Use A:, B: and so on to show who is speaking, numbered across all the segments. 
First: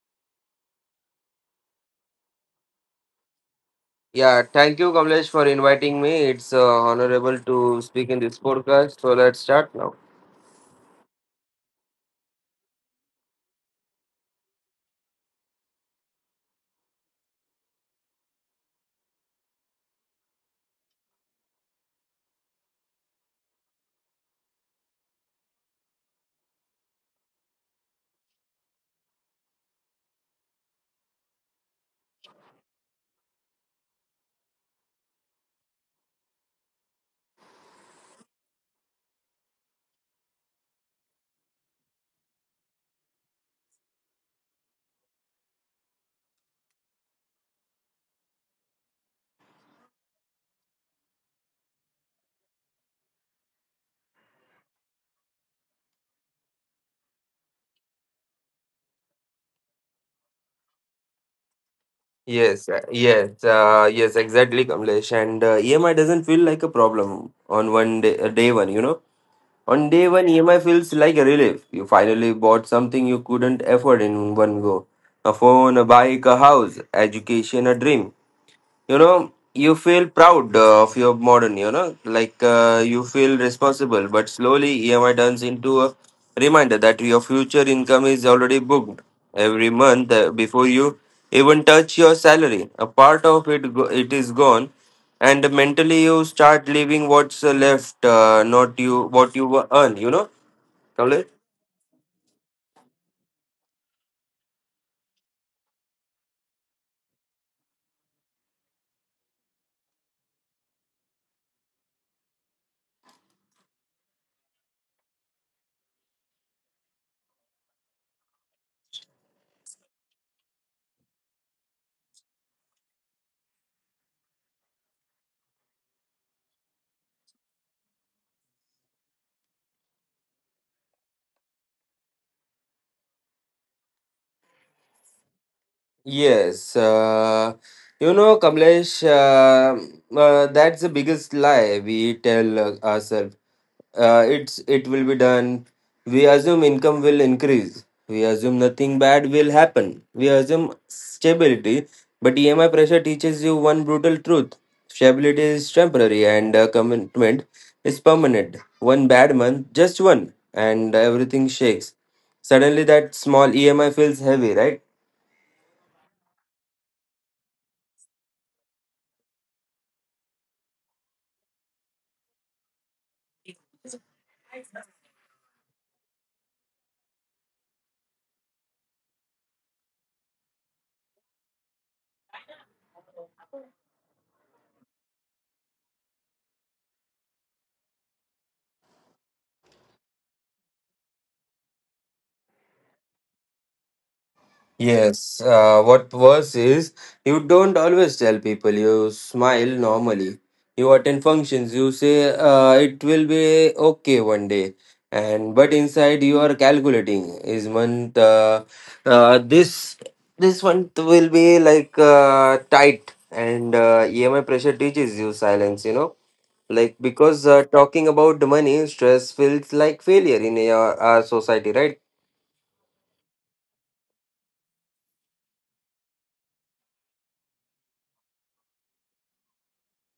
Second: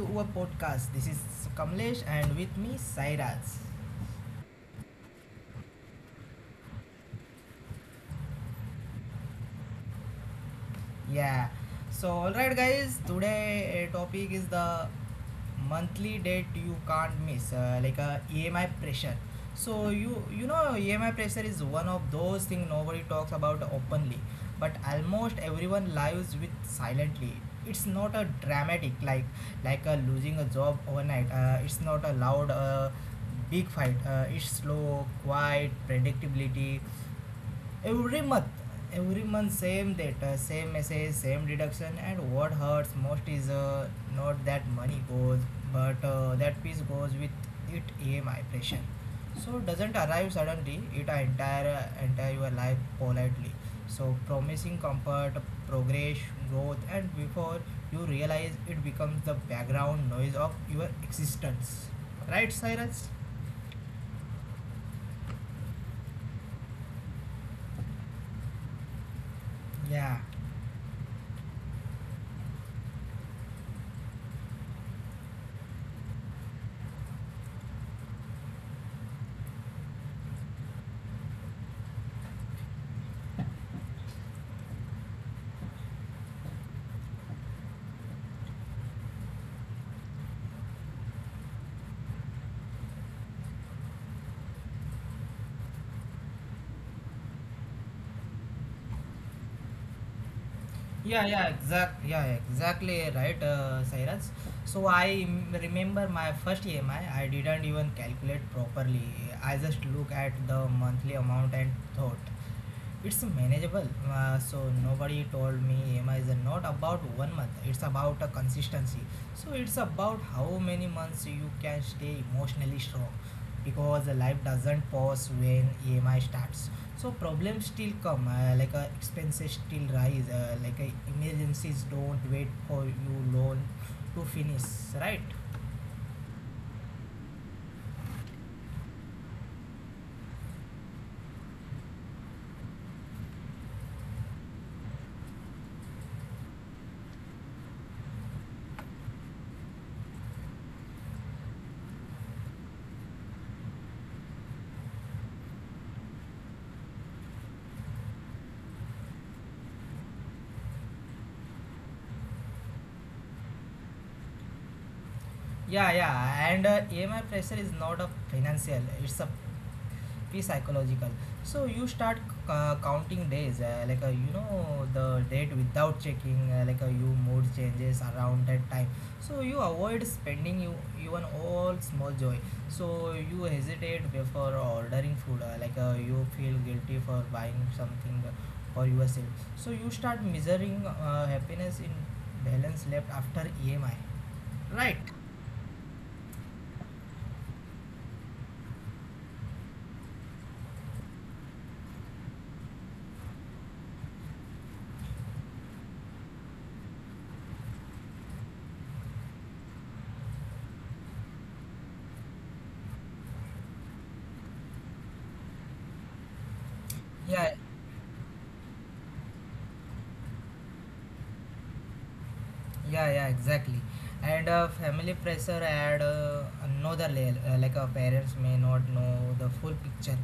A: our podcast. This is Kamlesh, and with me Sairaj.
B: Yeah, thank you, Kamlesh, for inviting me. It's honorable to speak in this podcast. So let's start now.
A: Yeah. So alright guys, today topic is the monthly debt you can't miss, like a emi pressure. So you know, emi pressure is one of those things nobody talks about openly, but almost everyone lives with silently. It's not a dramatic, like a losing a job overnight. It's not a loud, big fight. It's slow, quiet predictability every month. Every month same data, same message, same deduction. And what hurts most is, not that money goes, but that piece goes with it. Emi pressure so doesn't arrive suddenly, it entire your life politely, so promising comfort, progress, growth. And before you realize, it becomes the background noise of your existence, right,
B: Yes, uh,
A: Cyrus?
B: yes, uh, yes, exactly, Kamlesh. And EMI doesn't feel like a problem on one day, day one, you know. On day
A: Yeah.
B: one, EMI feels like a relief. You finally bought something you couldn't afford in one go. A phone, a bike, a house, education, a dream. You know, you feel proud of your modern, like you feel responsible, but slowly EMI turns into a reminder that your future income is already booked every month, before you even touch your salary a part of it is gone. And mentally you start living what's left, not you what you earn,
A: Yeah,
B: Kamlesh?
A: yeah, exact, yeah, exactly right, Sairaj. So remember my first EMI. I didn't even calculate properly. I just look at the monthly amount and thought, it's manageable. So nobody told me EMI is not about one month. It's about a consistency. So it's about how many months you can stay emotionally strong, because life doesn't pause when EMI starts. So problems still come, like expenses still rise, like emergencies don't wait for you loan to finish, right?
B: Yes, Kamlesh, uh, that's the biggest lie we tell ourselves. It will be done. We assume income will increase. We assume nothing bad will happen. We assume stability. But EMI pressure teaches you one brutal truth: stability is temporary, and commitment is permanent. One bad month, just one, and everything shakes. Suddenly, that small EMI feels heavy, right?
A: Yeah, and EMI pressure is not a financial, it's a be psychological. So you start counting days, like you know the date without checking, like you mood changes around that time. So you avoid spending, you even all small joy. So you hesitate before ordering food, like you feel guilty for buying something for yourself. So you start measuring happiness in balance left after emi, right?
B: Yes, what worse is, you don't always tell people, you smile normally. You attend functions, you say it will be okay one day, and but inside you are calculating is month uh, this this month will be like tight, and EMI pressure teaches you silence. You know, like because
A: Yeah.
B: talking about the money stress feels like failure in our society, right?
A: Yeah, exactly. And family pressure add another layer. Like our parents may not know the full picture,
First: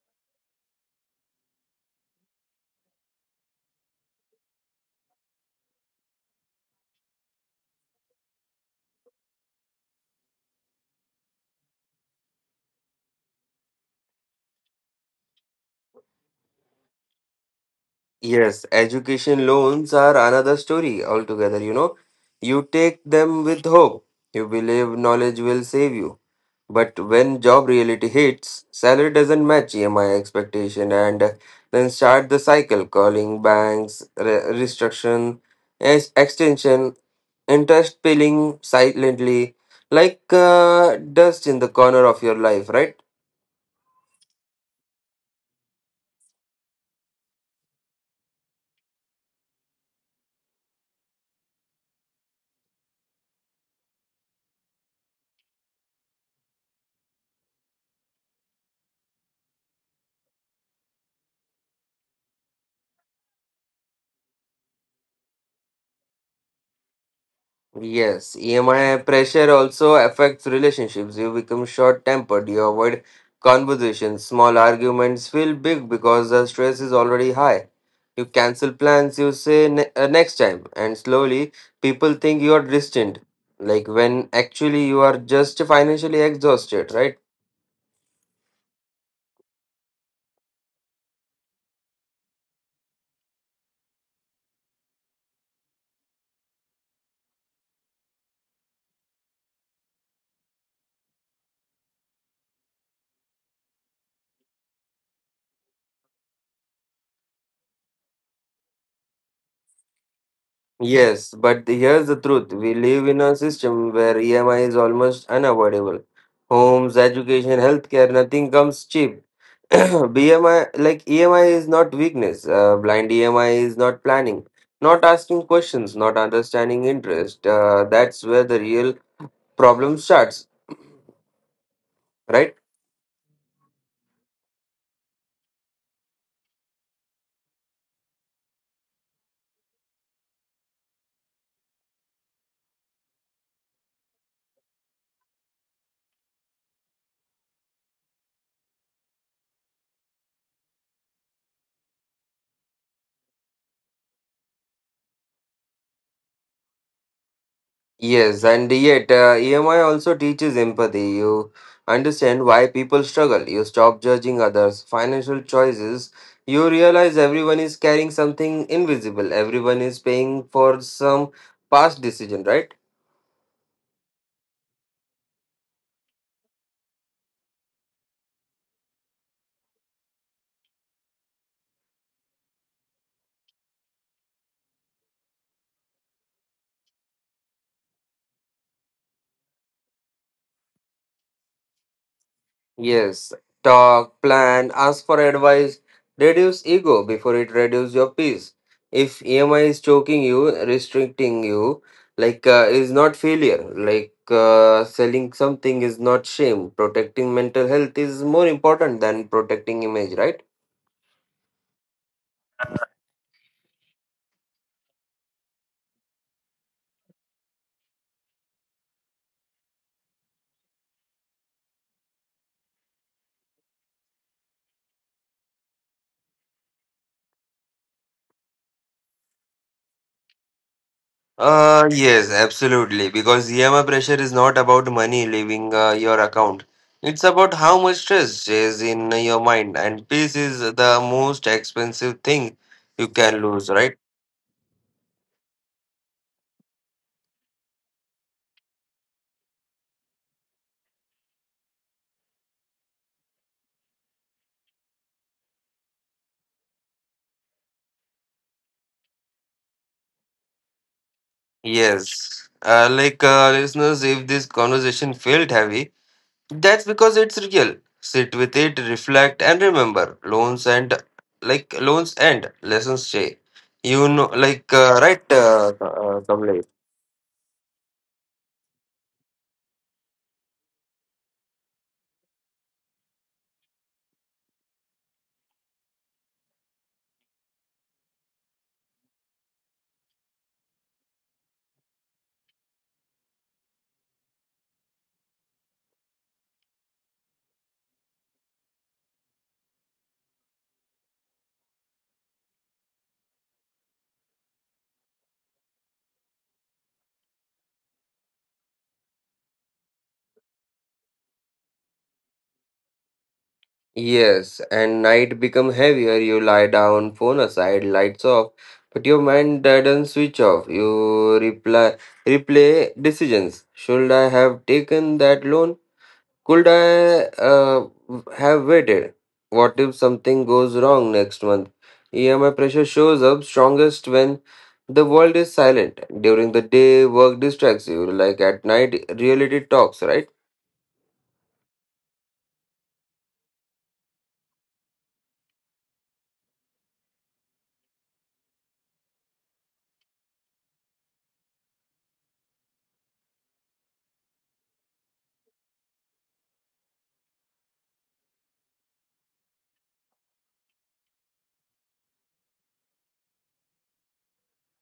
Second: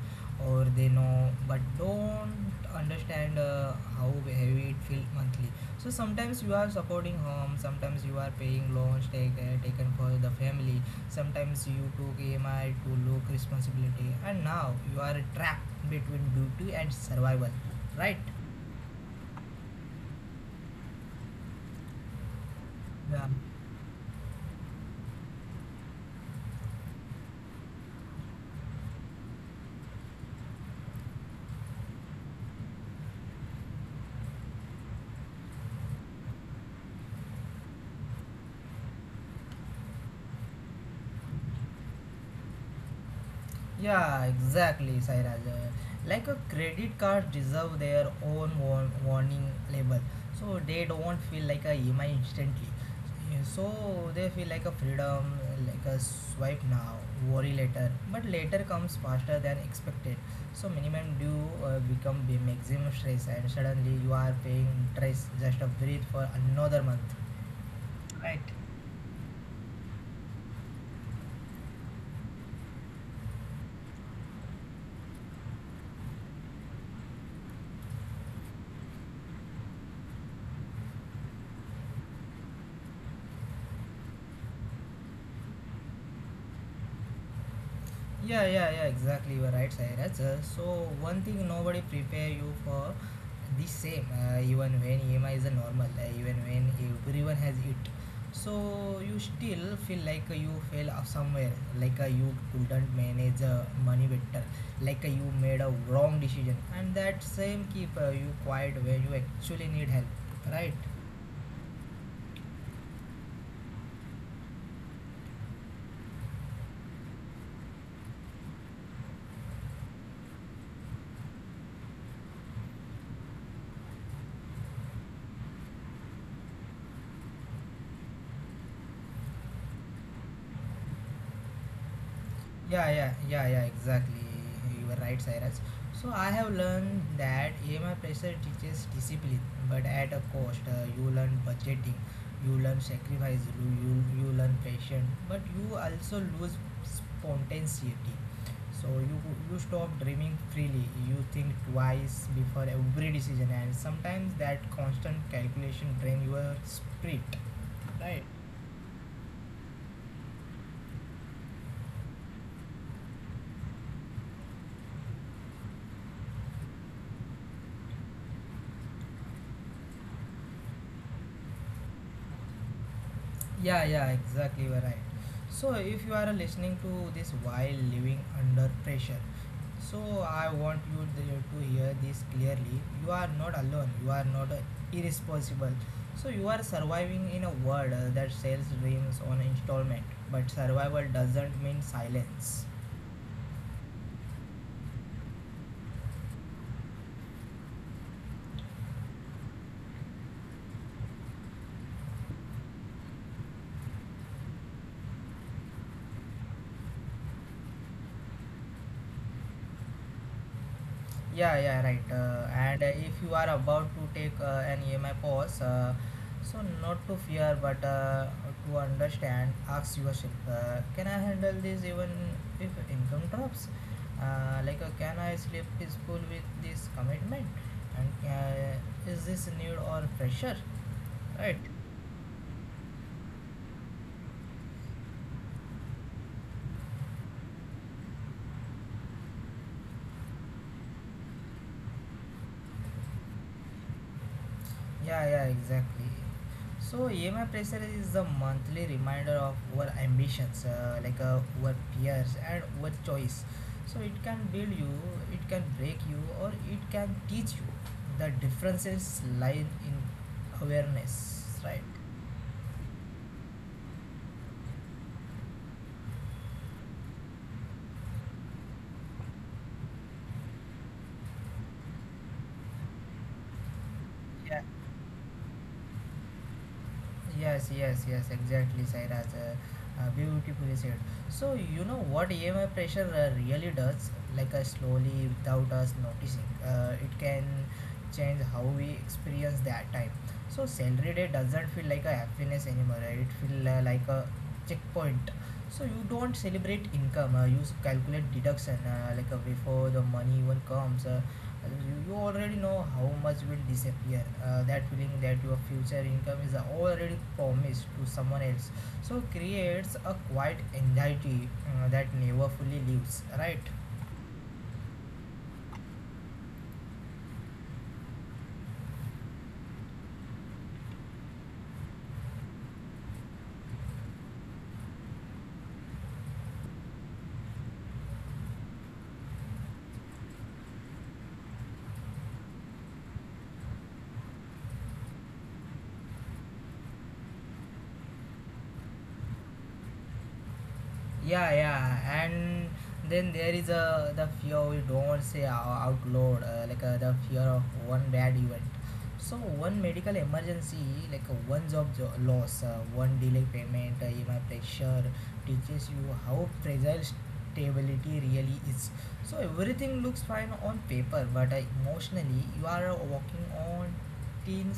A: or they know but don't understand how heavy it feels monthly. So sometimes you are supporting home, sometimes you are paying taken for the family, sometimes you took EMI to look responsibility, and now you are trapped between duty and survival, right?
B: Yes, education loans are another story altogether, you know. You take them with hope. You believe knowledge will save you. But when job reality hits, salary doesn't match EMI expectation, and then start the cycle: calling banks, restriction, extension, interest peeling silently like dust in the corner of your life, right?
A: Yeah, exactly, Sairaj. Like a credit card deserve their own warning label, so they don't feel like a EMI instantly. Yeah. So they feel like a freedom, like a swipe now, worry later. But later comes faster than expected. So minimum due become the maximum stress, and suddenly you are paying interest just a breathe for another month.
B: Yes,
A: Right.
B: EMI pressure also affects relationships. You become short tempered, you avoid conversations, small arguments feel big because the stress is already high. You cancel plans, you say next time, and slowly people think you are distant, like when actually you are just financially exhausted, right?
A: Yeah, exactly. You are right, Sairaj. So one thing nobody prepare you for the same, even when EMI is a normal, even when everyone has it. So you still feel like you fell off somewhere, like you couldn't manage money better, like you made a wrong decision, and that same keep you quiet when you actually need help, right?
B: Yes, but here's the truth. We live in a system where EMI is almost unavoidable. Homes, education, healthcare, nothing comes cheap. BMI, like EMI is not weakness. Blind EMI is not planning, not asking questions, not understanding interest. That's where the real problem starts, right?
A: Yeah, exactly. You were right, Cyrus. So I have learned that EMI pressure teaches discipline, but at a cost. You learn budgeting, you learn sacrifice, you learn patience, but you also lose spontaneity. So you stop dreaming freely. You think twice before every decision, and sometimes that constant calculation drain your spirit. Right.
B: Yes, and yet EMI also teaches empathy. You understand why people struggle. You stop judging others' financial choices. You realize everyone is carrying something invisible. Everyone is paying for some past decision, right?
A: Yeah, yeah, exactly. You're right. So, if you are listening to this while living under pressure, so I want to hear this clearly. You are not alone. You are not irresponsible. So, you are surviving in a world that sells dreams on installment, but survival doesn't mean silence.
B: Yes, talk, plan, ask for advice, reduce ego before it reduces your peace. If EMI is choking you, restricting you, like is not failure. Like selling something is not shame. Protecting mental health is more important than protecting image, right?
A: Yeah, right. And if you are about to take an EMI pause, so not to fear but to understand, ask yourself, can I handle this even if income drops? Like, can I sleep peaceful with this commitment? And is this need or pressure? Right?
B: Yes, absolutely. Because EMI pressure is not about money leaving your account. It's about how much stress is in your mind, and peace is the most expensive thing you can lose, right?
A: Yeah, exactly. So EMI pressure is the monthly reminder of our ambitions, like our peers and our choice. So it can build you, it can break you, or it can teach you. The differences lie in awareness, right?
B: Yes. Like listeners, if this conversation felt heavy, that's because it's real. Sit with it, reflect, and remember, loans and like loans and lessons stay. You know,
A: Yeah.
B: like right, Kamlesh?
A: Yes, exactly, Sairaj. Beautifully said. So, you know what EMI pressure really does, like slowly without us noticing, it can change how we experience that time. So, salary day doesn't feel like a happiness anymore, right? It feels like a checkpoint. So, you don't celebrate income, uh, calculate deduction, like before the money even comes. You already know how much will disappear, that feeling that your future income is already promised to someone else, so creates a quiet anxiety that never fully leaves, right?
B: Yes, and night become heavier. You lie down, phone aside, lights off, but your mind doesn't switch off. Replay decisions. Should I have taken that loan? Could I have waited? What if something goes wrong next month? EMI pressure shows up strongest when the world is silent. During the day, work distracts you. Like at night, reality talks, right?
A: Yeah, and then there is the fear we don't say out loud, like the fear of one bad event. So one medical emergency, like one loss, one delay payment. Emi pressure teaches you how fragile stability really is. So everything looks fine on paper, but emotionally you are walking on thin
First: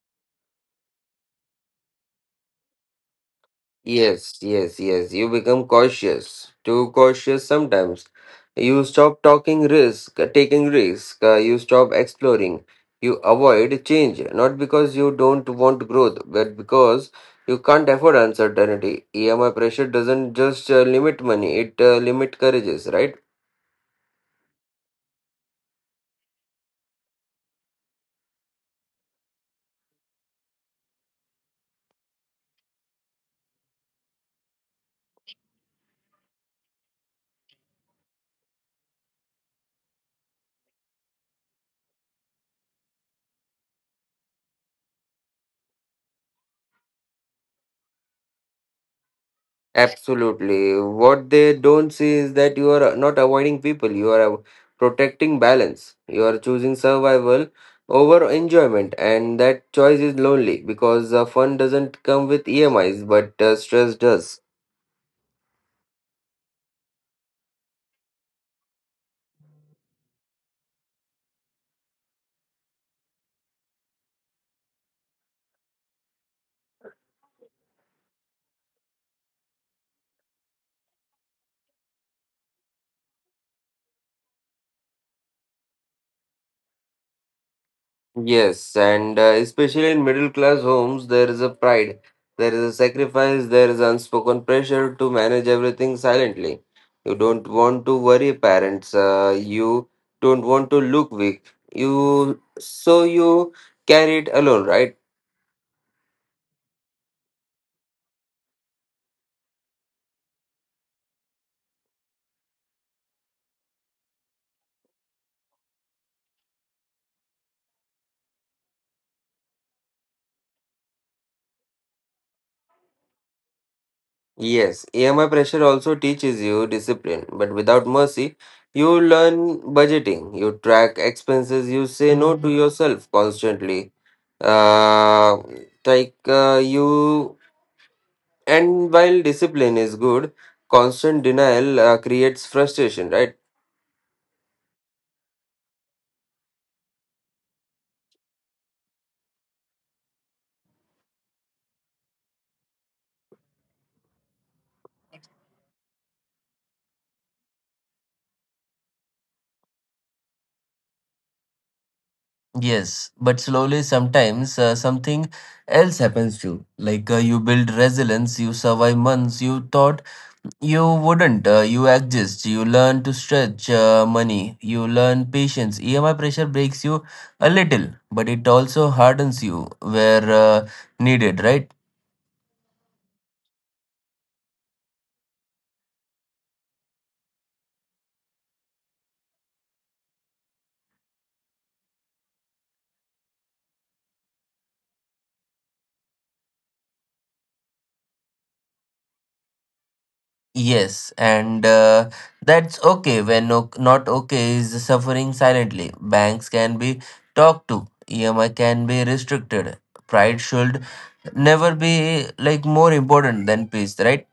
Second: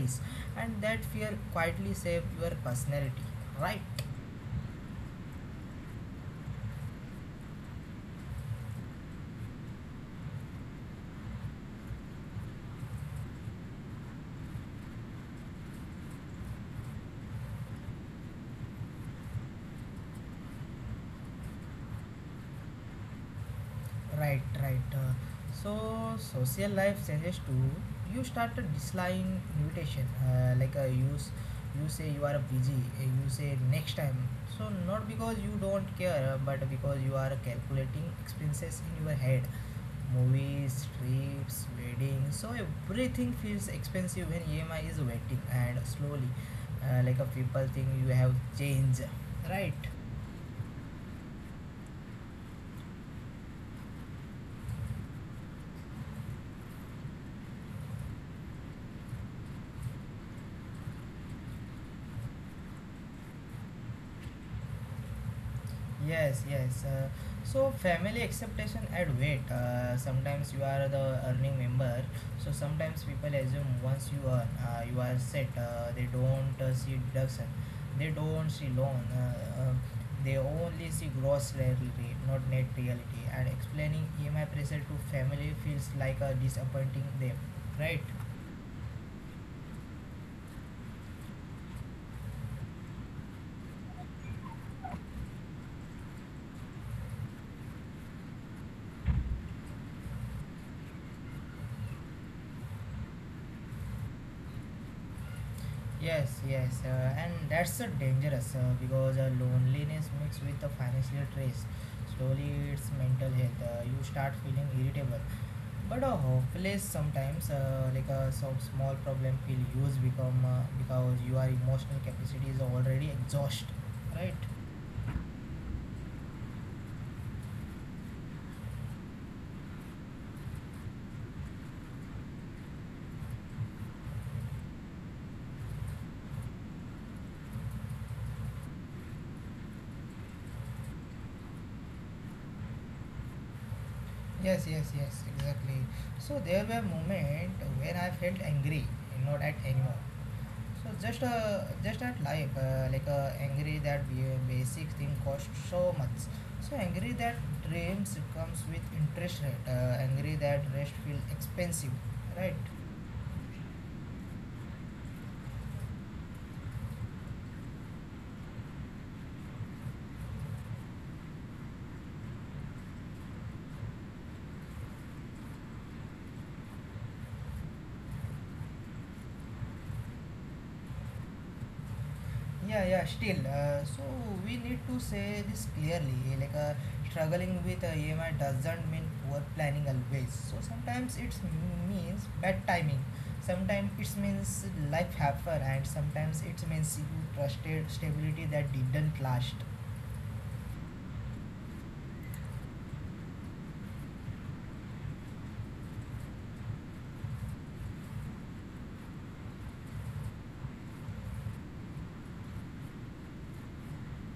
A: ice, and that fear quietly shapes your personality, right?
B: Yes. You become cautious, too cautious sometimes. You stop talking risk, taking risk. You stop exploring. You avoid change, not because you don't want growth, but because you can't afford uncertainty. EMI pressure doesn't just limit money; it limit courages, right?
A: Right, right. So social life changes too. You start to dislike invitation. Like uh, you say you are busy. You say next time. So not because you don't care, but because you are calculating expenses in your head. Movies, trips, weddings. So everything feels expensive when EMI is waiting and slowly. Like people think you have changed. Right.
B: Absolutely. What they don't see is that you are not avoiding people, you are protecting balance. You are choosing survival over enjoyment, and that choice is lonely because fun doesn't come with EMIs, but stress does.
A: Yes. So family acceptation add weight. Sometimes you are the earning member. So sometimes people assume once you earn, you are set. They don't see deduction. They don't see loan. They only see gross reality, not net reality. And explaining EMI pressure to family feels like disappointing them, right?
B: Yes, and especially in middle class homes, there is a pride, there is a sacrifice, there is unspoken pressure to manage everything silently. You don't want to worry parents, you don't want to look weak. You carry it alone, right?
A: Yes, and that's dangerous because loneliness mixed with the financial stress slowly it's mental health. You start feeling irritable, but hopeless sometimes. Like some small problem feel huge become because your emotional capacity is already exhausted, right?
B: Yes, EMI pressure also teaches you discipline, but without mercy, you learn budgeting, you track expenses, you say no to yourself constantly. Uh, like uh, you, and while discipline is good, constant denial creates frustration, right?
A: Yes, exactly. So there were moment when I felt angry, not at anyone, so just at life, like angry that basic thing costs so much. So angry that dreams comes with interest rate. Angry that rest feel expensive, right?
B: Yes, but slowly sometimes something else happens to you. Like you build resilience, you survive months you thought you wouldn't. You exist, you learn to stretch money, you learn patience. EMI pressure breaks you a little, but it also hardens you where needed, right?
A: Yeah, yeah. Still, so we need to say this clearly. Like struggling with EMI doesn't mean poor planning always. So sometimes it means bad timing. Sometimes it means life happen, and sometimes it means you trusted stability that didn't last.
B: Yes, and that's okay. When no, not okay is suffering silently. Banks can be talked to, EMI can be restricted. Pride should never be like more important than peace, right?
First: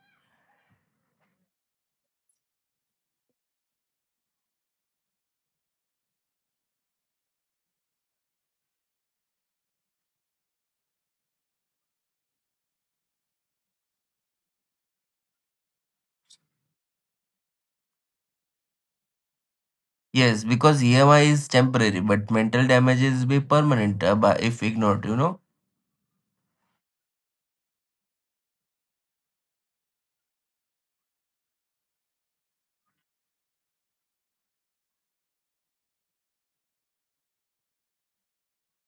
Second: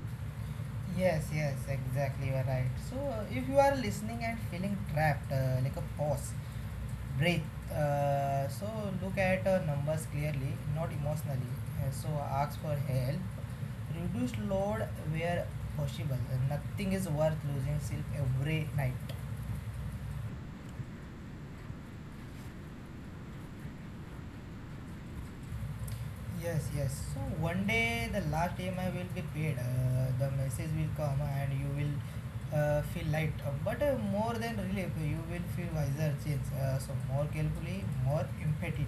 A: Yes, exactly. You are right. So, if you are listening and feeling trapped, like a pause, breathe. So, look at numbers clearly, not emotionally. So, ask for help. Reduce load where possible. Nothing is worth losing sleep every night.
B: Yes, because EMI is temporary, but mental damage is be permanent if ignored, you know.
A: Yes, yes. So one day the last EMI will be paid. The message will come, and you will feel light. But more than relief, you will feel wiser change. So more carefully, more empathy.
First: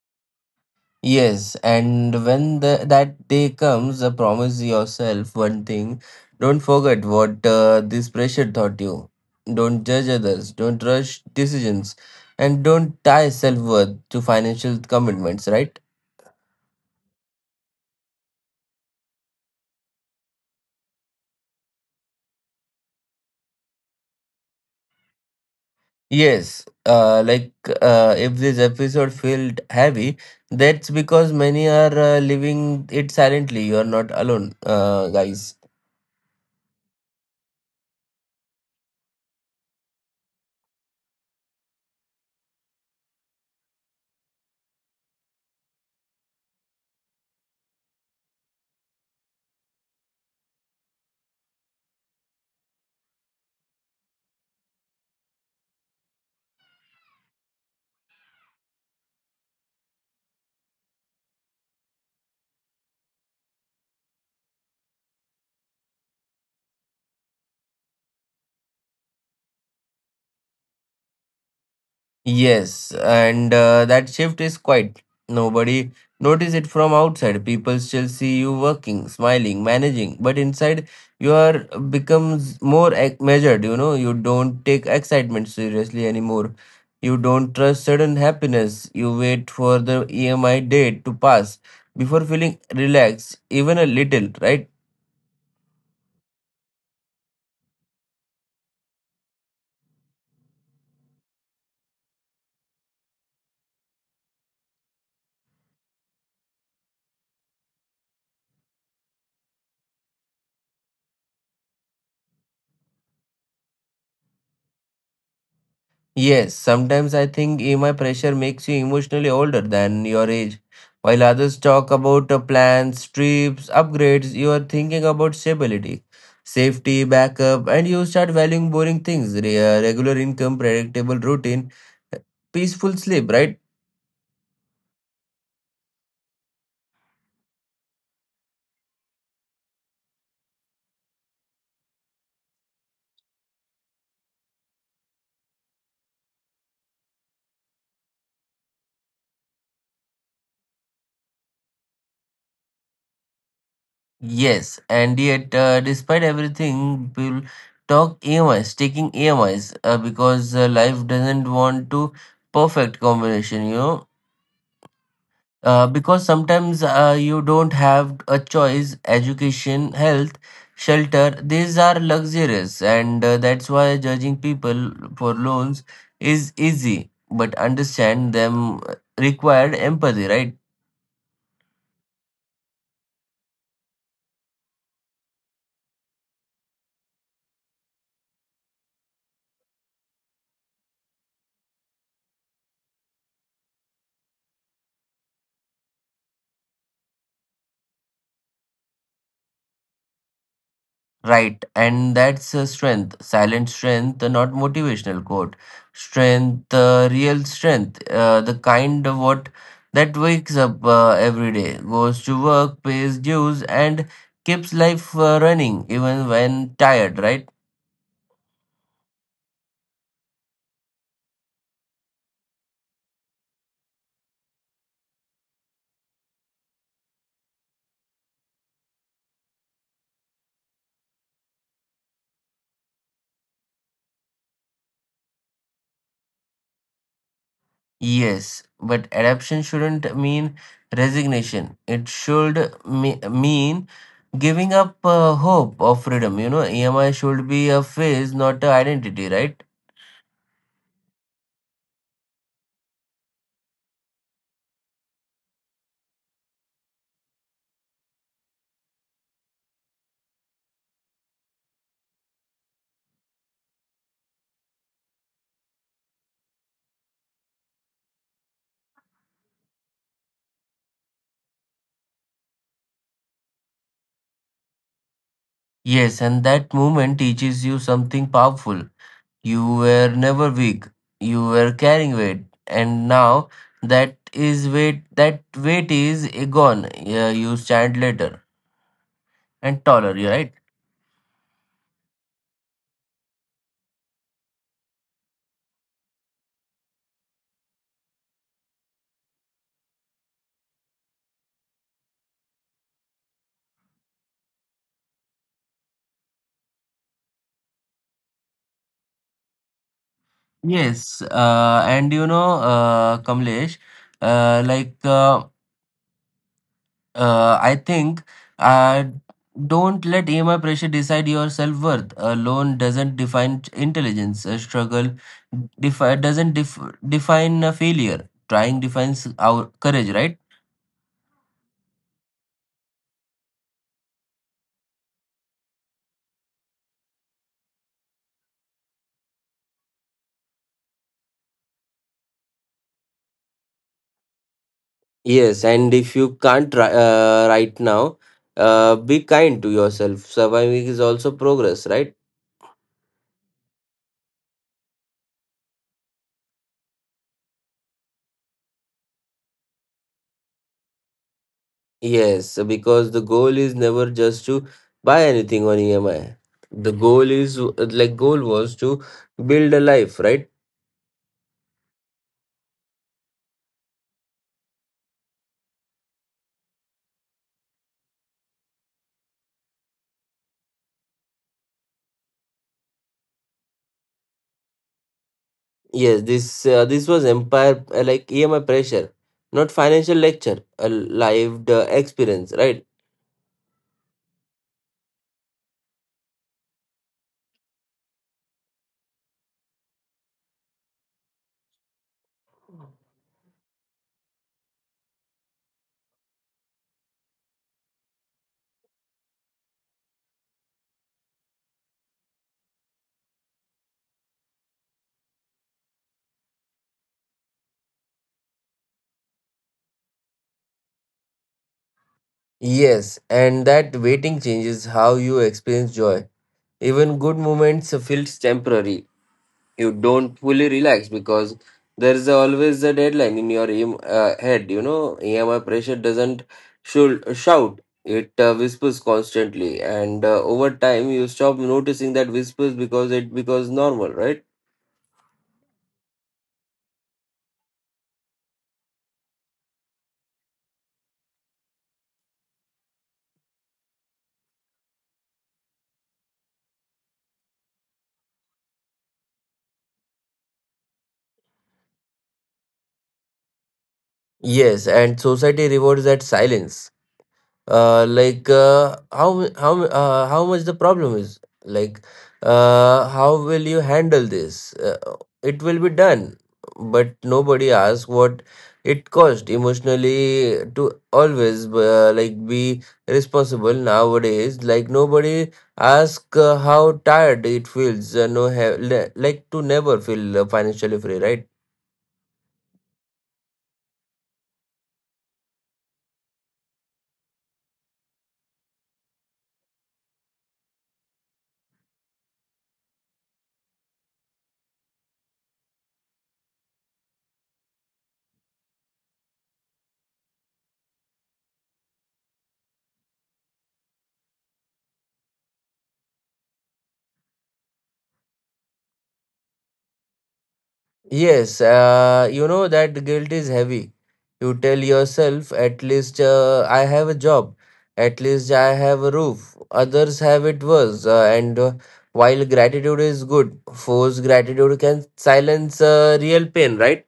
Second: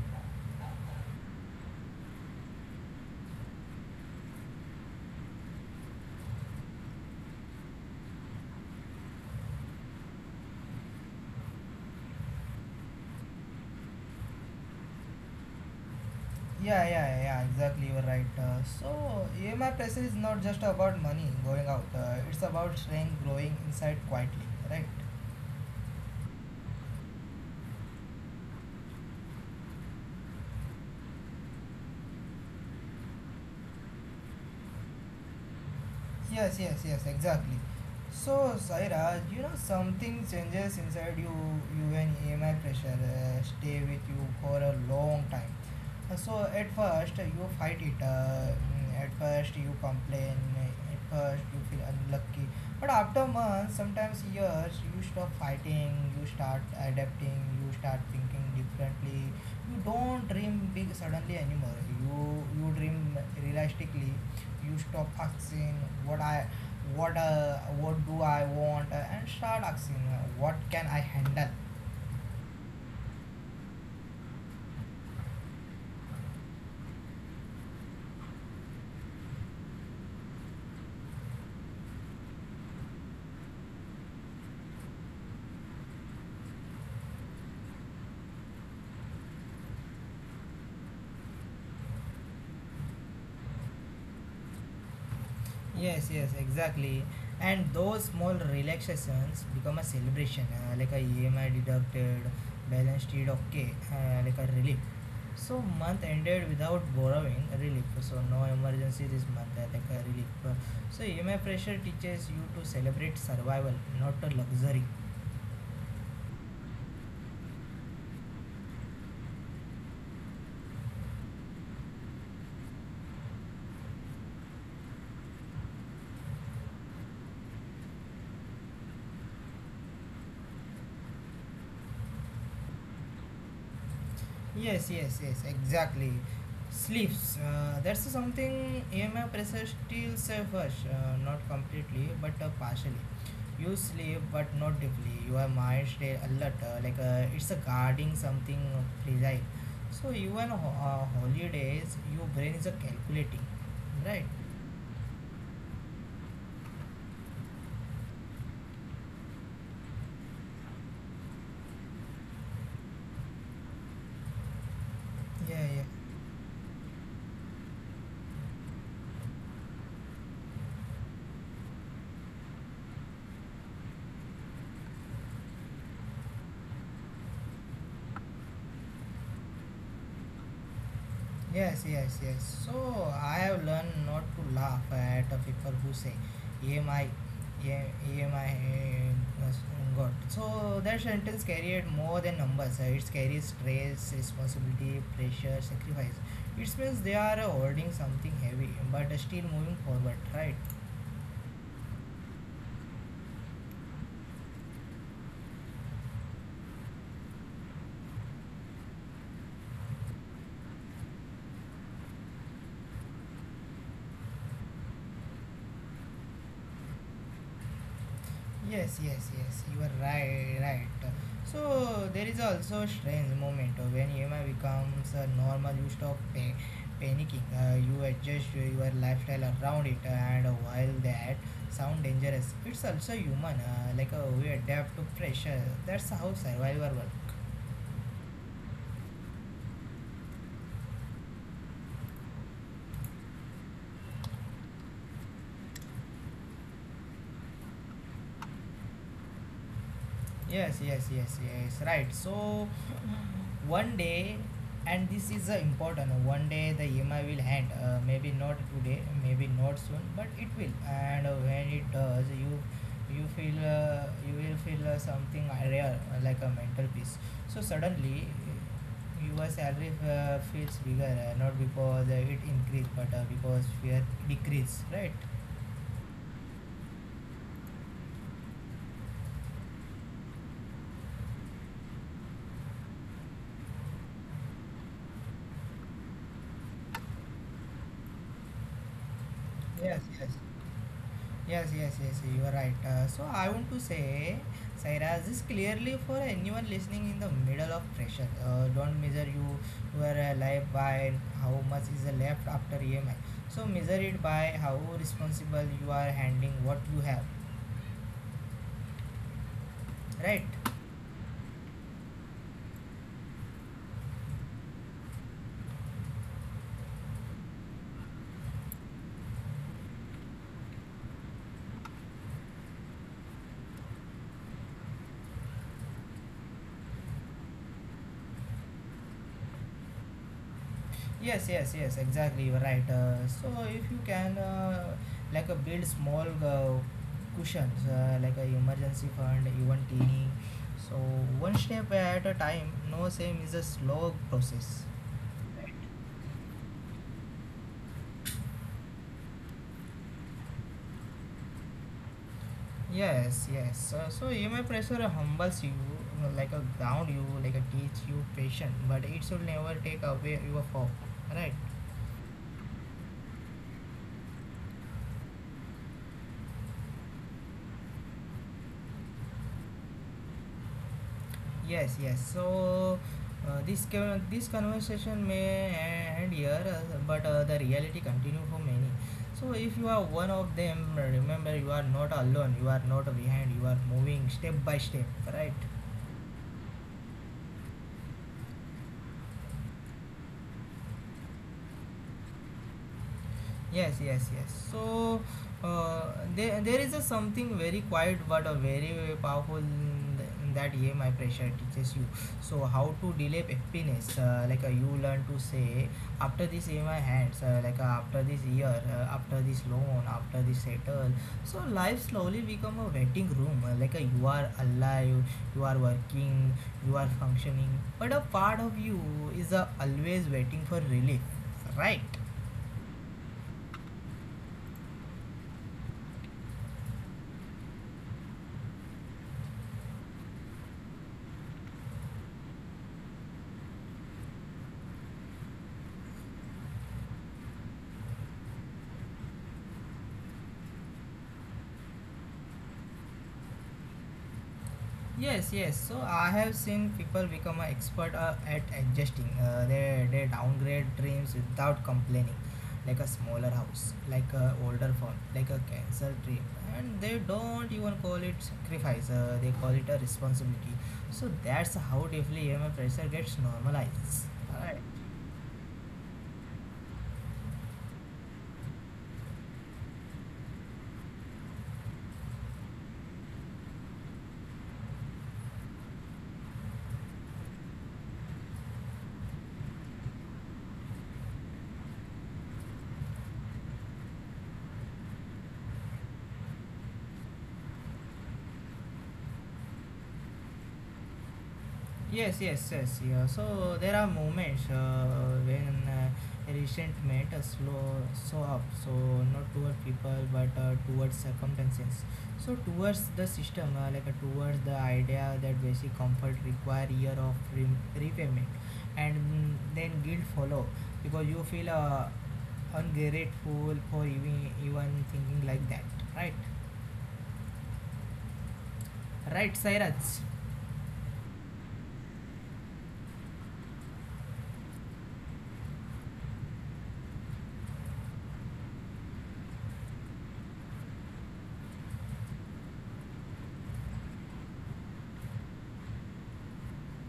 B: Yes, and when that day comes, promise yourself one thing. Don't forget what this pressure taught you. Don't judge others. Don't rush decisions. And don't tie self worth to financial commitments, right?
A: Yeah. Exactly, you are right. So EMI pressure is not just about money going out. It's about strength growing inside quietly. Right.
B: Yes, like if this episode felt heavy, that's because many are living it silently. You are not alone, guys.
A: Yes, exactly. So, Saira, you know something changes inside you, when EMI pressure stay with you for a long time. So at first you fight it. At first you complain. At first you feel unlucky. But after months, sometimes years, you stop fighting. You start adapting. You start thinking differently. You don't dream big suddenly anymore. You dream realistically. You stop asking what i what uh, what do I want, and start asking what can I handle.
B: Yes, and that shift is quiet. Nobody notice it from outside. People still see you working, smiling, managing, but inside you are becomes more measured. You know, you don't take excitement seriously anymore. You don't trust sudden happiness. You wait for the EMI date to pass before feeling relaxed, even a little, right?
A: Yes, exactly. And those small relaxations become a celebration, like a emi deducted balance sheet okay, like a relief. So month ended without borrowing relief. So no emergency this month. Like a relief. So EMI pressure teaches you to celebrate survival, not a luxury.
B: Yes, sometimes I think EMI pressure makes you emotionally older than your age. While others talk about plans, trips, upgrades, you are thinking about stability, safety, backup, and you start valuing boring things, regular income, predictable routine, uh, peaceful sleep, right?
A: Yes, exactly. Sleeps. That's something EMI pressure still suffers, not completely, but partially. You sleep, but not deeply. Your mind stay alert, like it's guarding something fragile. So even holidays, your brain is calculating, right?
B: Yes, and yet, despite everything, people talk EMIs, taking EMIs, because life doesn't want to perfect combination, you know.
A: Yeah, yeah.
B: Uh, because sometimes you don't have a choice: education, health, shelter, these are luxurious, and that's why judging people for loans is easy, but understand them required empathy, right?
A: Yes. So I have learned not to laugh at the people who say, "Ye my, ye, ye my uh, God." So that sentence carried more than numbers. It carries stress, responsibility, pressure, sacrifice. It means they are holding something heavy, but still moving forward, right?
B: Right, and that's a strength, silent strength, not motivational quote. Strength, real strength, the kind of what that wakes up every day, goes to work, pays dues, and keeps life running even when tired, right?
A: Yes. You are right, right. So there is also a strange moment when EMI becomes a normal. You stop panicking. You adjust your lifestyle around it, and while that sound dangerous, it's also human. We adapt to pressure. That's how survival works.
B: Yes, but adaptation shouldn't mean resignation. It should mean giving up hope of freedom. You know, EMI should be a phase, not an identity, right?
A: Yes, yes, yes, yes. Right. So one day, and this is the important one day, the emi will hand, maybe not today, maybe not soon, but it will. And when it does, you feel you will feel something rare, like a mental peace. So suddenly your salary feels bigger, not because it increased, but because fear decrease, right?
B: Yes, and that movement teaches you something powerful. You were never weak. You were carrying weight, and now that is weight. That weight is gone. Yeah, you stand later and
A: Yes,
B: taller. You're
A: yes.
B: right.
A: Yes, yes, yes, you are right. So I want to say, Saira, this clearly for anyone listening in the middle of pressure. Don't measure you were alive by how much is left after EMI. So measure it by how responsible you are handling what you have, right?
B: Yes, and you know, Kamlesh, uh, like uh, I think uh, don't let EMI pressure decide your self worth. A loan doesn't define intelligence. A struggle doesn't define a failure. Trying defines our courage, right?
A: Yes, yes, yes, exactly. You're right. So if you can, build small cushions, like a emergency fund, even teeny. So one step at a time. No same is a slow process.
B: Yes, and if you can't right now, be kind to yourself. Surviving is also progress, right?
A: Yes, yes. So EMI pressure humbles you, like a ground you, like a teach you patience, but it should never take away your hope, right?
B: Yes, because the goal is never just to buy anything on EMI. The goal is goal was to build a life, right?
A: Yes, yes. So this this conversation may end here, but the reality continue for many. So if you are one of them, remember you are not alone. You are not behind. You are moving step by step, right?
B: Yes, this was empire like EMI pressure, not financial lecture, a lived experience, right?
A: Yes, yes, yes. So there is a something very quiet but a very, very powerful in, in that EMI pressure teaches you. So how to delay happiness, you learn to say after this EMI hands, after this year, after this loan, after this settle. So life slowly become a waiting room. You are alive, you are working, you are functioning, but a part of you is always waiting for relief, right?
B: Yes, and that waiting changes how you experience joy. Even good moments feels temporary. You don't fully relax because there's always a deadline in your head. You know, EMI pressure doesn't should shout. It whispers constantly, and over time you stop noticing that whispers because it becomes normal, right?
A: Yes, yes. So I have seen people become an expert at adjusting. They downgrade dreams without complaining, like a smaller house, like a older phone, like a cancer dream, and they don't even call it sacrifice. They call it a responsibility. So that's how deeply EMI pressure gets normalized. Alright.
B: Yes, and society rewards that silence. Like how much the problem is. Like how will you handle this? It will be done, but nobody asks what it cost emotionally to always like be responsible nowadays. Like nobody asks how tired it feels. Like to never feel financially free, right?
A: Yes, yes, yes. Yeah. So there are moments when resentment slow so up. So not toward people, but towards circumstances. So towards the system, towards the idea that basic comfort require year of repayment, and then guilt follow because you feel ungrateful for even thinking like that. Right, right, Cyrus.
B: Yes, you know that guilt is heavy. You tell yourself, at least I have a job, at least I have a roof. Others have it worse. And while gratitude is good, forced gratitude can silence real pain, right?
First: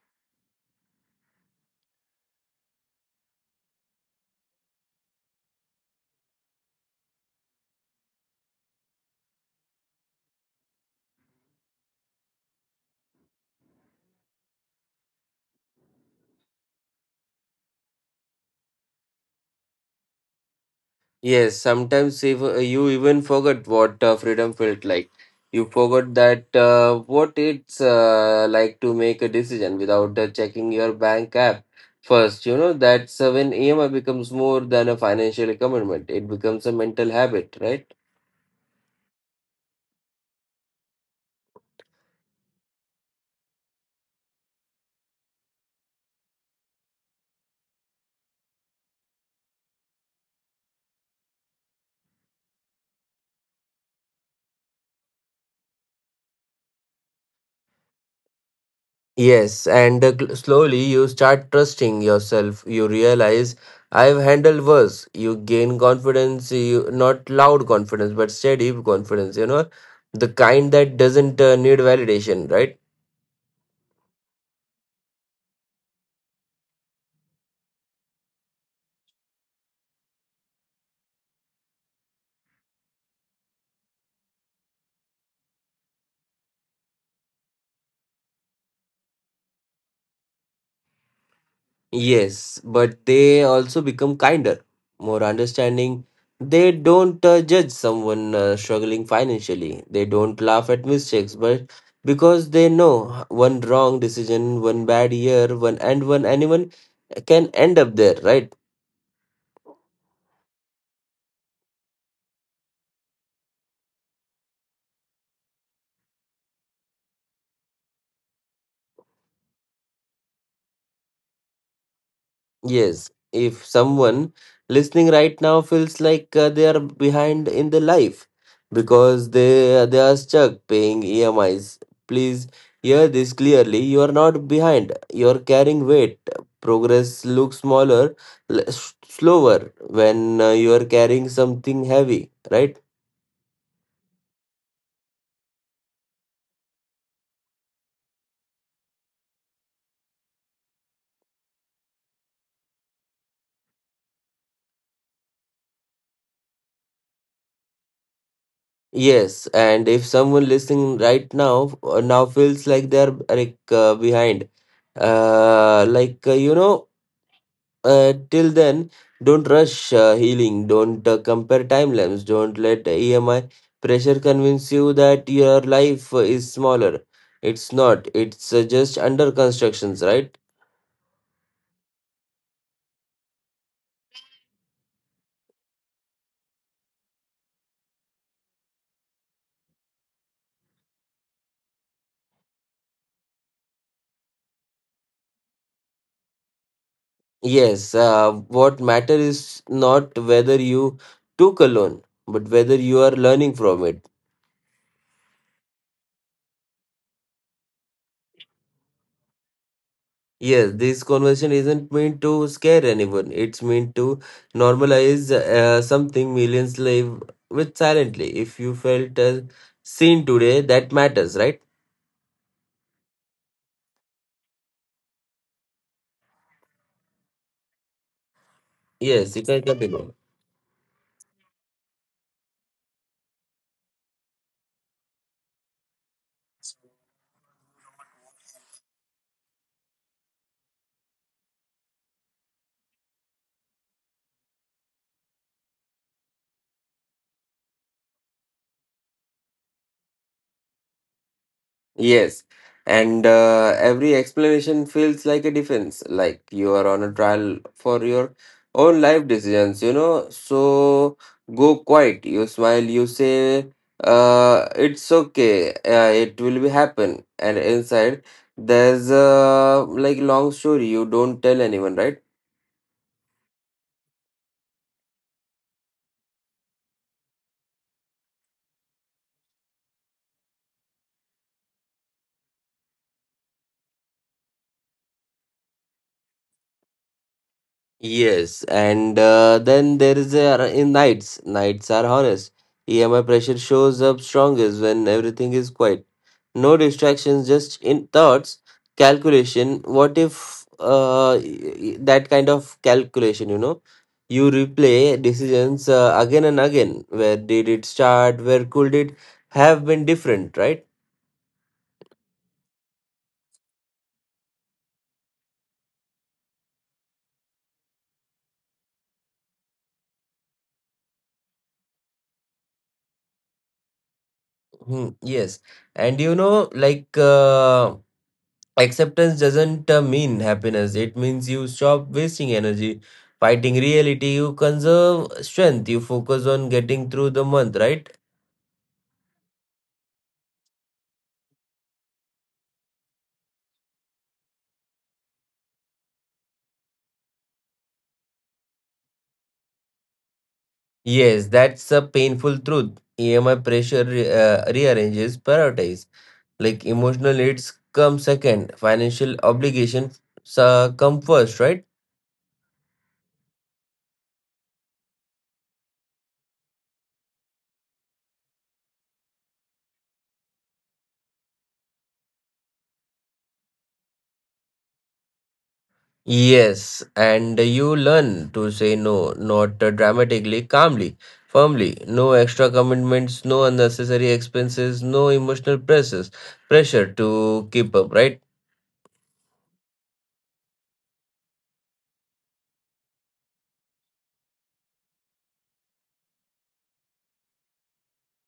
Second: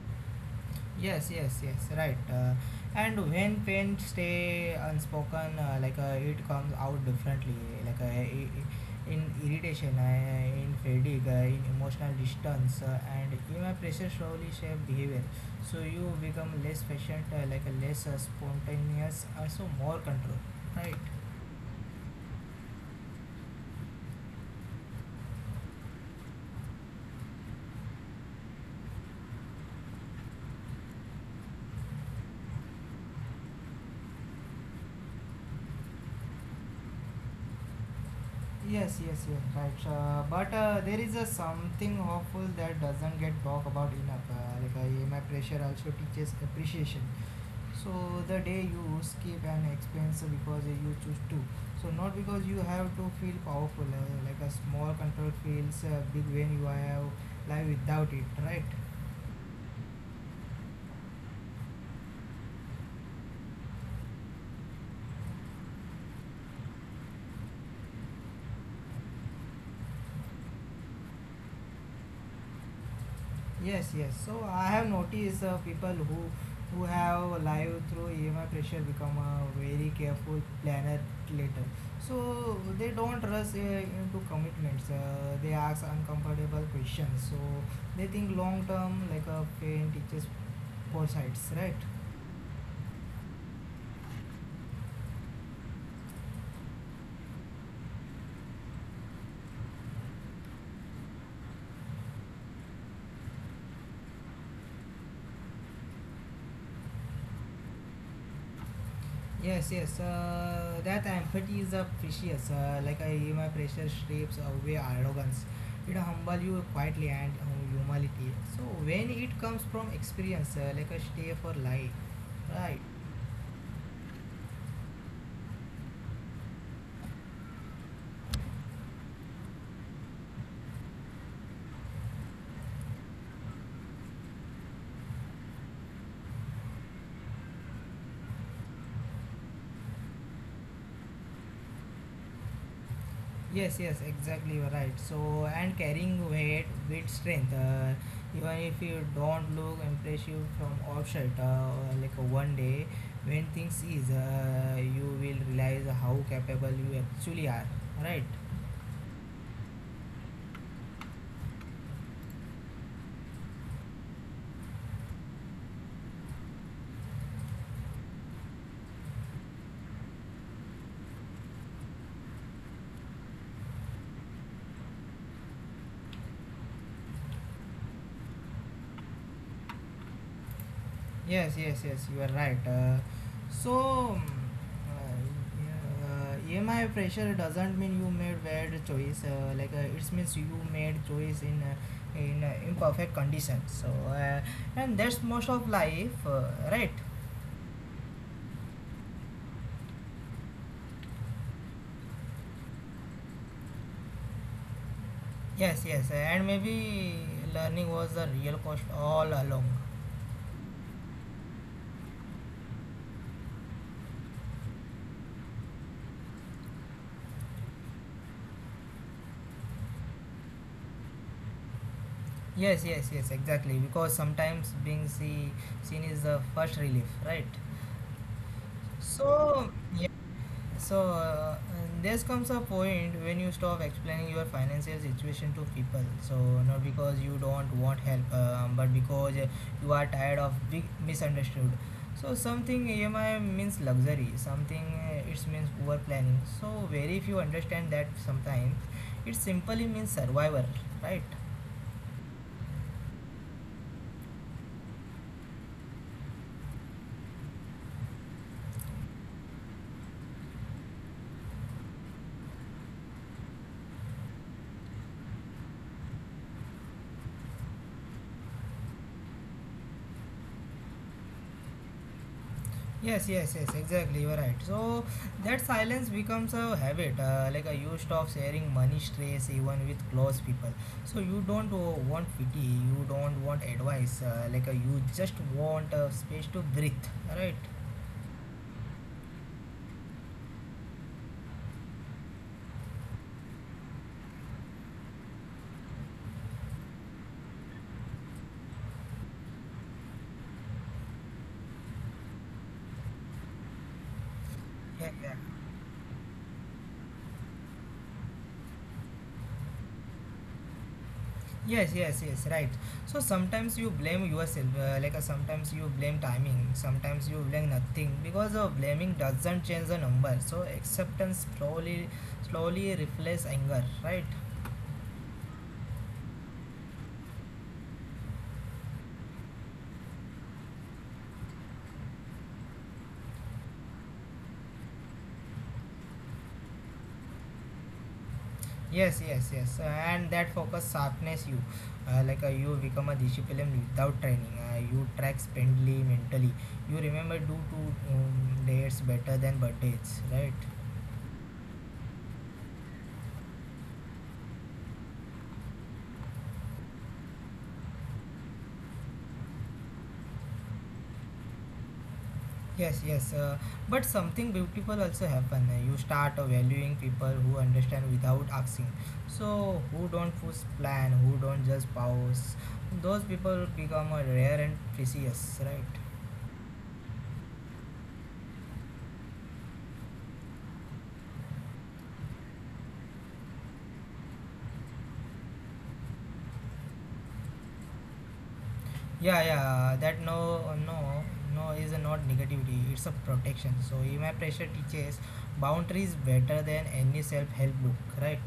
A: Yes, yes, yes, right. And when pain stay unspoken, it comes out differently, like in irritation, in fatigue, in emotional distance, and even pressure slowly shape behavior. So you become less patient, less spontaneous, also more control, right?
B: Yes, sometimes if, you even forget what freedom felt like. You forgot that what it's like to make a decision without checking your bank app first. You know, that's when EMI becomes more than a financial commitment. It becomes a mental habit, right?
A: Yes, yes, yes, right. But there is a something hopeful that doesn't get talked about enough. EMI pressure also teaches appreciation. So the day you skip an expense because you choose to. So not because you have to feel powerful. Like a small control feels big when you have life without it, right?
B: Yes, and slowly you start trusting yourself. You realize I've handled worse. You gain confidence, you not loud confidence, but steady confidence, you know, the kind that doesn't need validation, right?
A: Yes, yes. So I have noticed people who have live through EMI pressure become a very careful planner later. So they don't rush into commitments. They ask uncomfortable questions. So they think long term, like a pain teaches foresights, right?
B: Yes, but they also become kinder, more understanding. They don't judge someone struggling financially. They don't laugh at mistakes, but because they know one wrong decision, one bad year, one and one anyone can end up there, right?
A: Yes, yes. That empathy is a precious. Like my precious strips away arrogance. It humble you quietly and humility. So when it comes from experience, like a stay for life, right?
B: Yes, if someone listening right now feels like they are behind in the life because they are stuck paying EMIs, please hear this clearly. You are not behind. You are carrying weight. Progress looks smaller, slower when you are carrying something heavy, right?
A: Yes, yes, exactly, you're right. So and carrying weight with strength, even if you don't look impressive from outside, like one day when things is, you will realize how capable you actually are, right?
B: Yes, and if someone listening right now feels like they are like behind, like till then don't rush healing, don't compare timelines, don't let EMI pressure convince you that your life is smaller. It's not, it's just under constructions, right?
A: Yes, yes, yes, you are right. EMI pressure doesn't mean you made bad choice. It means you made choice in imperfect conditions. And that's most of life, right?
B: Yes, what matter is not whether you took a loan, but whether you are learning from it.
A: Yes, yes, and maybe learning was the real cost all along.
B: Yes, this conversation isn't meant to scare anyone. It's meant to normalize something millions live with silently. If you felt seen today, that matters, right?
A: Yes, yes, yes, exactly. Because sometimes being seen is the first relief, right?
B: Yes, you can
A: So
B: continue.
A: So there comes a point when you stop explaining your financial situation to people. So, not because you don't want help, but because you are tired of being misunderstood. So, something EMI means luxury, something it means poor planning. So, very few understand that sometimes it simply means survival, right?
B: Yes, and every explanation feels like a defense, like you are on a trial for your own life decisions. So go quiet, you smile, you say, it's okay, it will be happen. And inside, there's a like long story you don't tell anyone, right?
A: Yes, yes, yes, exactly. You are right. So that silence becomes a habit. You stop sharing money stress even with close people. So you don't want pity. You don't want advice. You just want space to breathe. Right?
B: Yes, and then there is a, in nights. Nights are honest. EMI pressure shows up strongest when everything is quiet. No distractions, just in thoughts, calculation. What if that kind of calculation, you know? You
A: Yeah,
B: replay
A: yeah.
B: decisions again and again. Where did it start? Where could it have been different, right?
A: Yes, yes, yes. Right. So sometimes you blame yourself. Sometimes you blame timing. Sometimes you blame nothing because blaming doesn't change the number. So acceptance slowly reflects anger. Right?
B: Hmm, yes. And like. Acceptance doesn't mean happiness. It means you stop wasting energy fighting reality. You conserve strength. You focus on getting through the month, right?
A: Yes, yes, yes, and that focus sharpness you, you become a discipline without training. You track spendly mentally. You remember do two dates better than birthdays, right?
B: Yes, that's a painful truth. EMI pressure rearranges priorities. Like emotional needs come second, financial obligations come first, right?
A: Yes, yes, but something beautiful also happen. You start valuing people who understand without asking. So who don't push plan, who don't just pause. Those people become rare and precious, right?
B: Yes, and you learn to say no, not dramatically, calmly, firmly. No extra commitments, no unnecessary expenses, no emotional pressure to keep up, right?
A: Yeah, yeah, that no, no, no is not negativity. It's a protection. So EMI pressure teaches boundaries better than any self-help book, right?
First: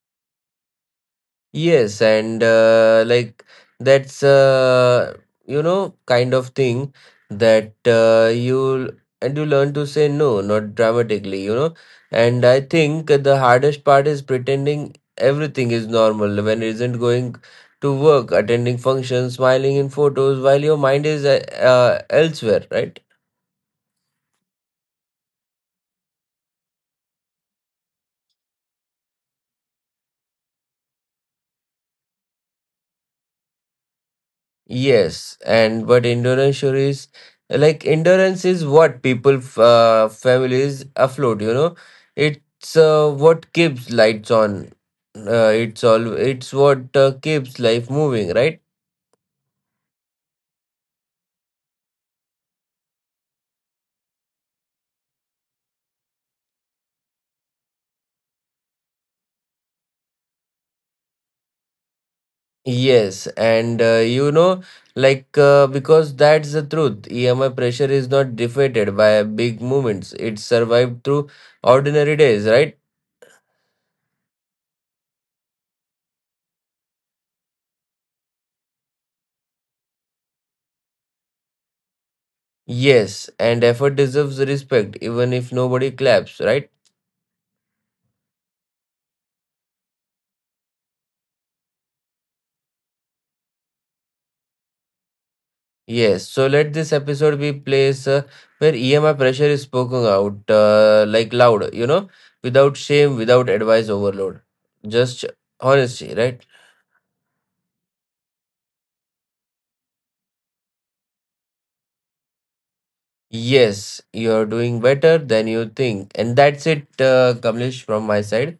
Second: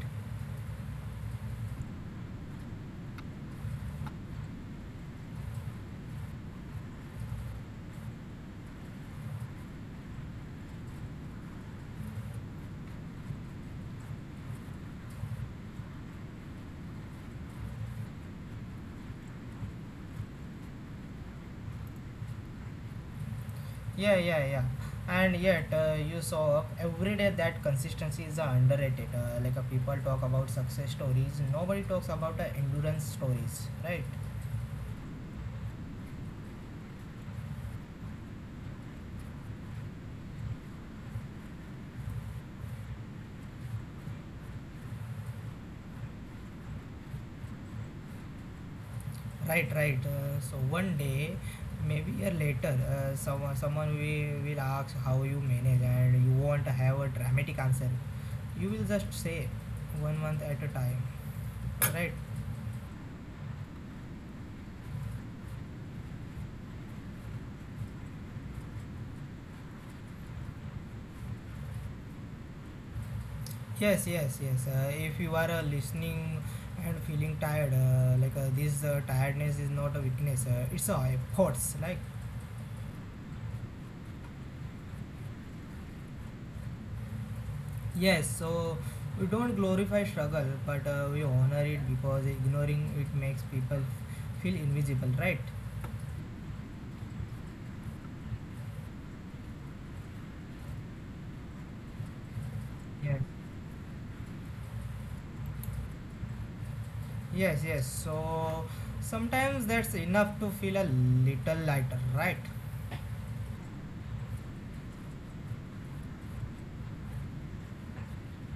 B: Yes, and like that's kind of thing that you, and you learn to say no, not dramatically. And I think the hardest part is pretending everything is normal when it isn't going to work, attending functions, smiling in photos while your mind is elsewhere, right?
A: Yeah, yeah, yeah. And yet, you saw every day that consistency is underrated. People talk about success stories, nobody talks about endurance stories, right?
B: Yes, and but endurance sure is, like, endurance is what people, families afloat. You know, it's what keeps lights on. It's all. It's what keeps life moving, right?
A: Right, right. So one day, maybe a later, someone will ask how you manage, and you won't have a dramatic answer. You will just say one month at a time, right?
B: Yes, and like because that's the truth. EMI pressure is not defeated by big movements. It survived through ordinary days, right?
A: Yes, yes, yes. If you are listening and feeling tired, this tiredness is not a weakness. It's a efforts. Like
B: Yes, and effort deserves respect, even if nobody claps, right?
A: yes, so we don't glorify struggle, but we honor it because ignoring it makes people feel invisible, right?
B: Yes, so let this episode be place where EMI pressure is spoken out like loud, without shame,
A: Yeah.
B: without advice overload. Just honesty, right?
A: Yes, yes. So sometimes that's enough to feel a little lighter, right?
B: Yes, you are doing better than you think. And that's it, Kamlesh, from my side.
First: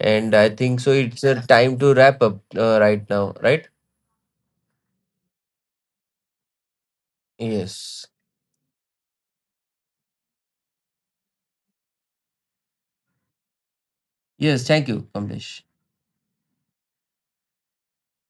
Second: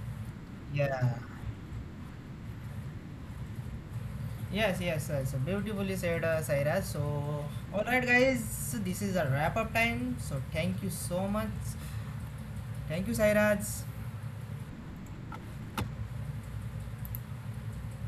B: And I think so
A: Yeah.
B: it's a time to wrap up right now, right?
A: Yes, yes, yes. Beautifully said, Saira. So, all right,
B: Yes.
A: guys. So, this is a wrap up time. So, thank you so much. Thank you, Sairaj.
B: Yes, thank you, Kamlesh.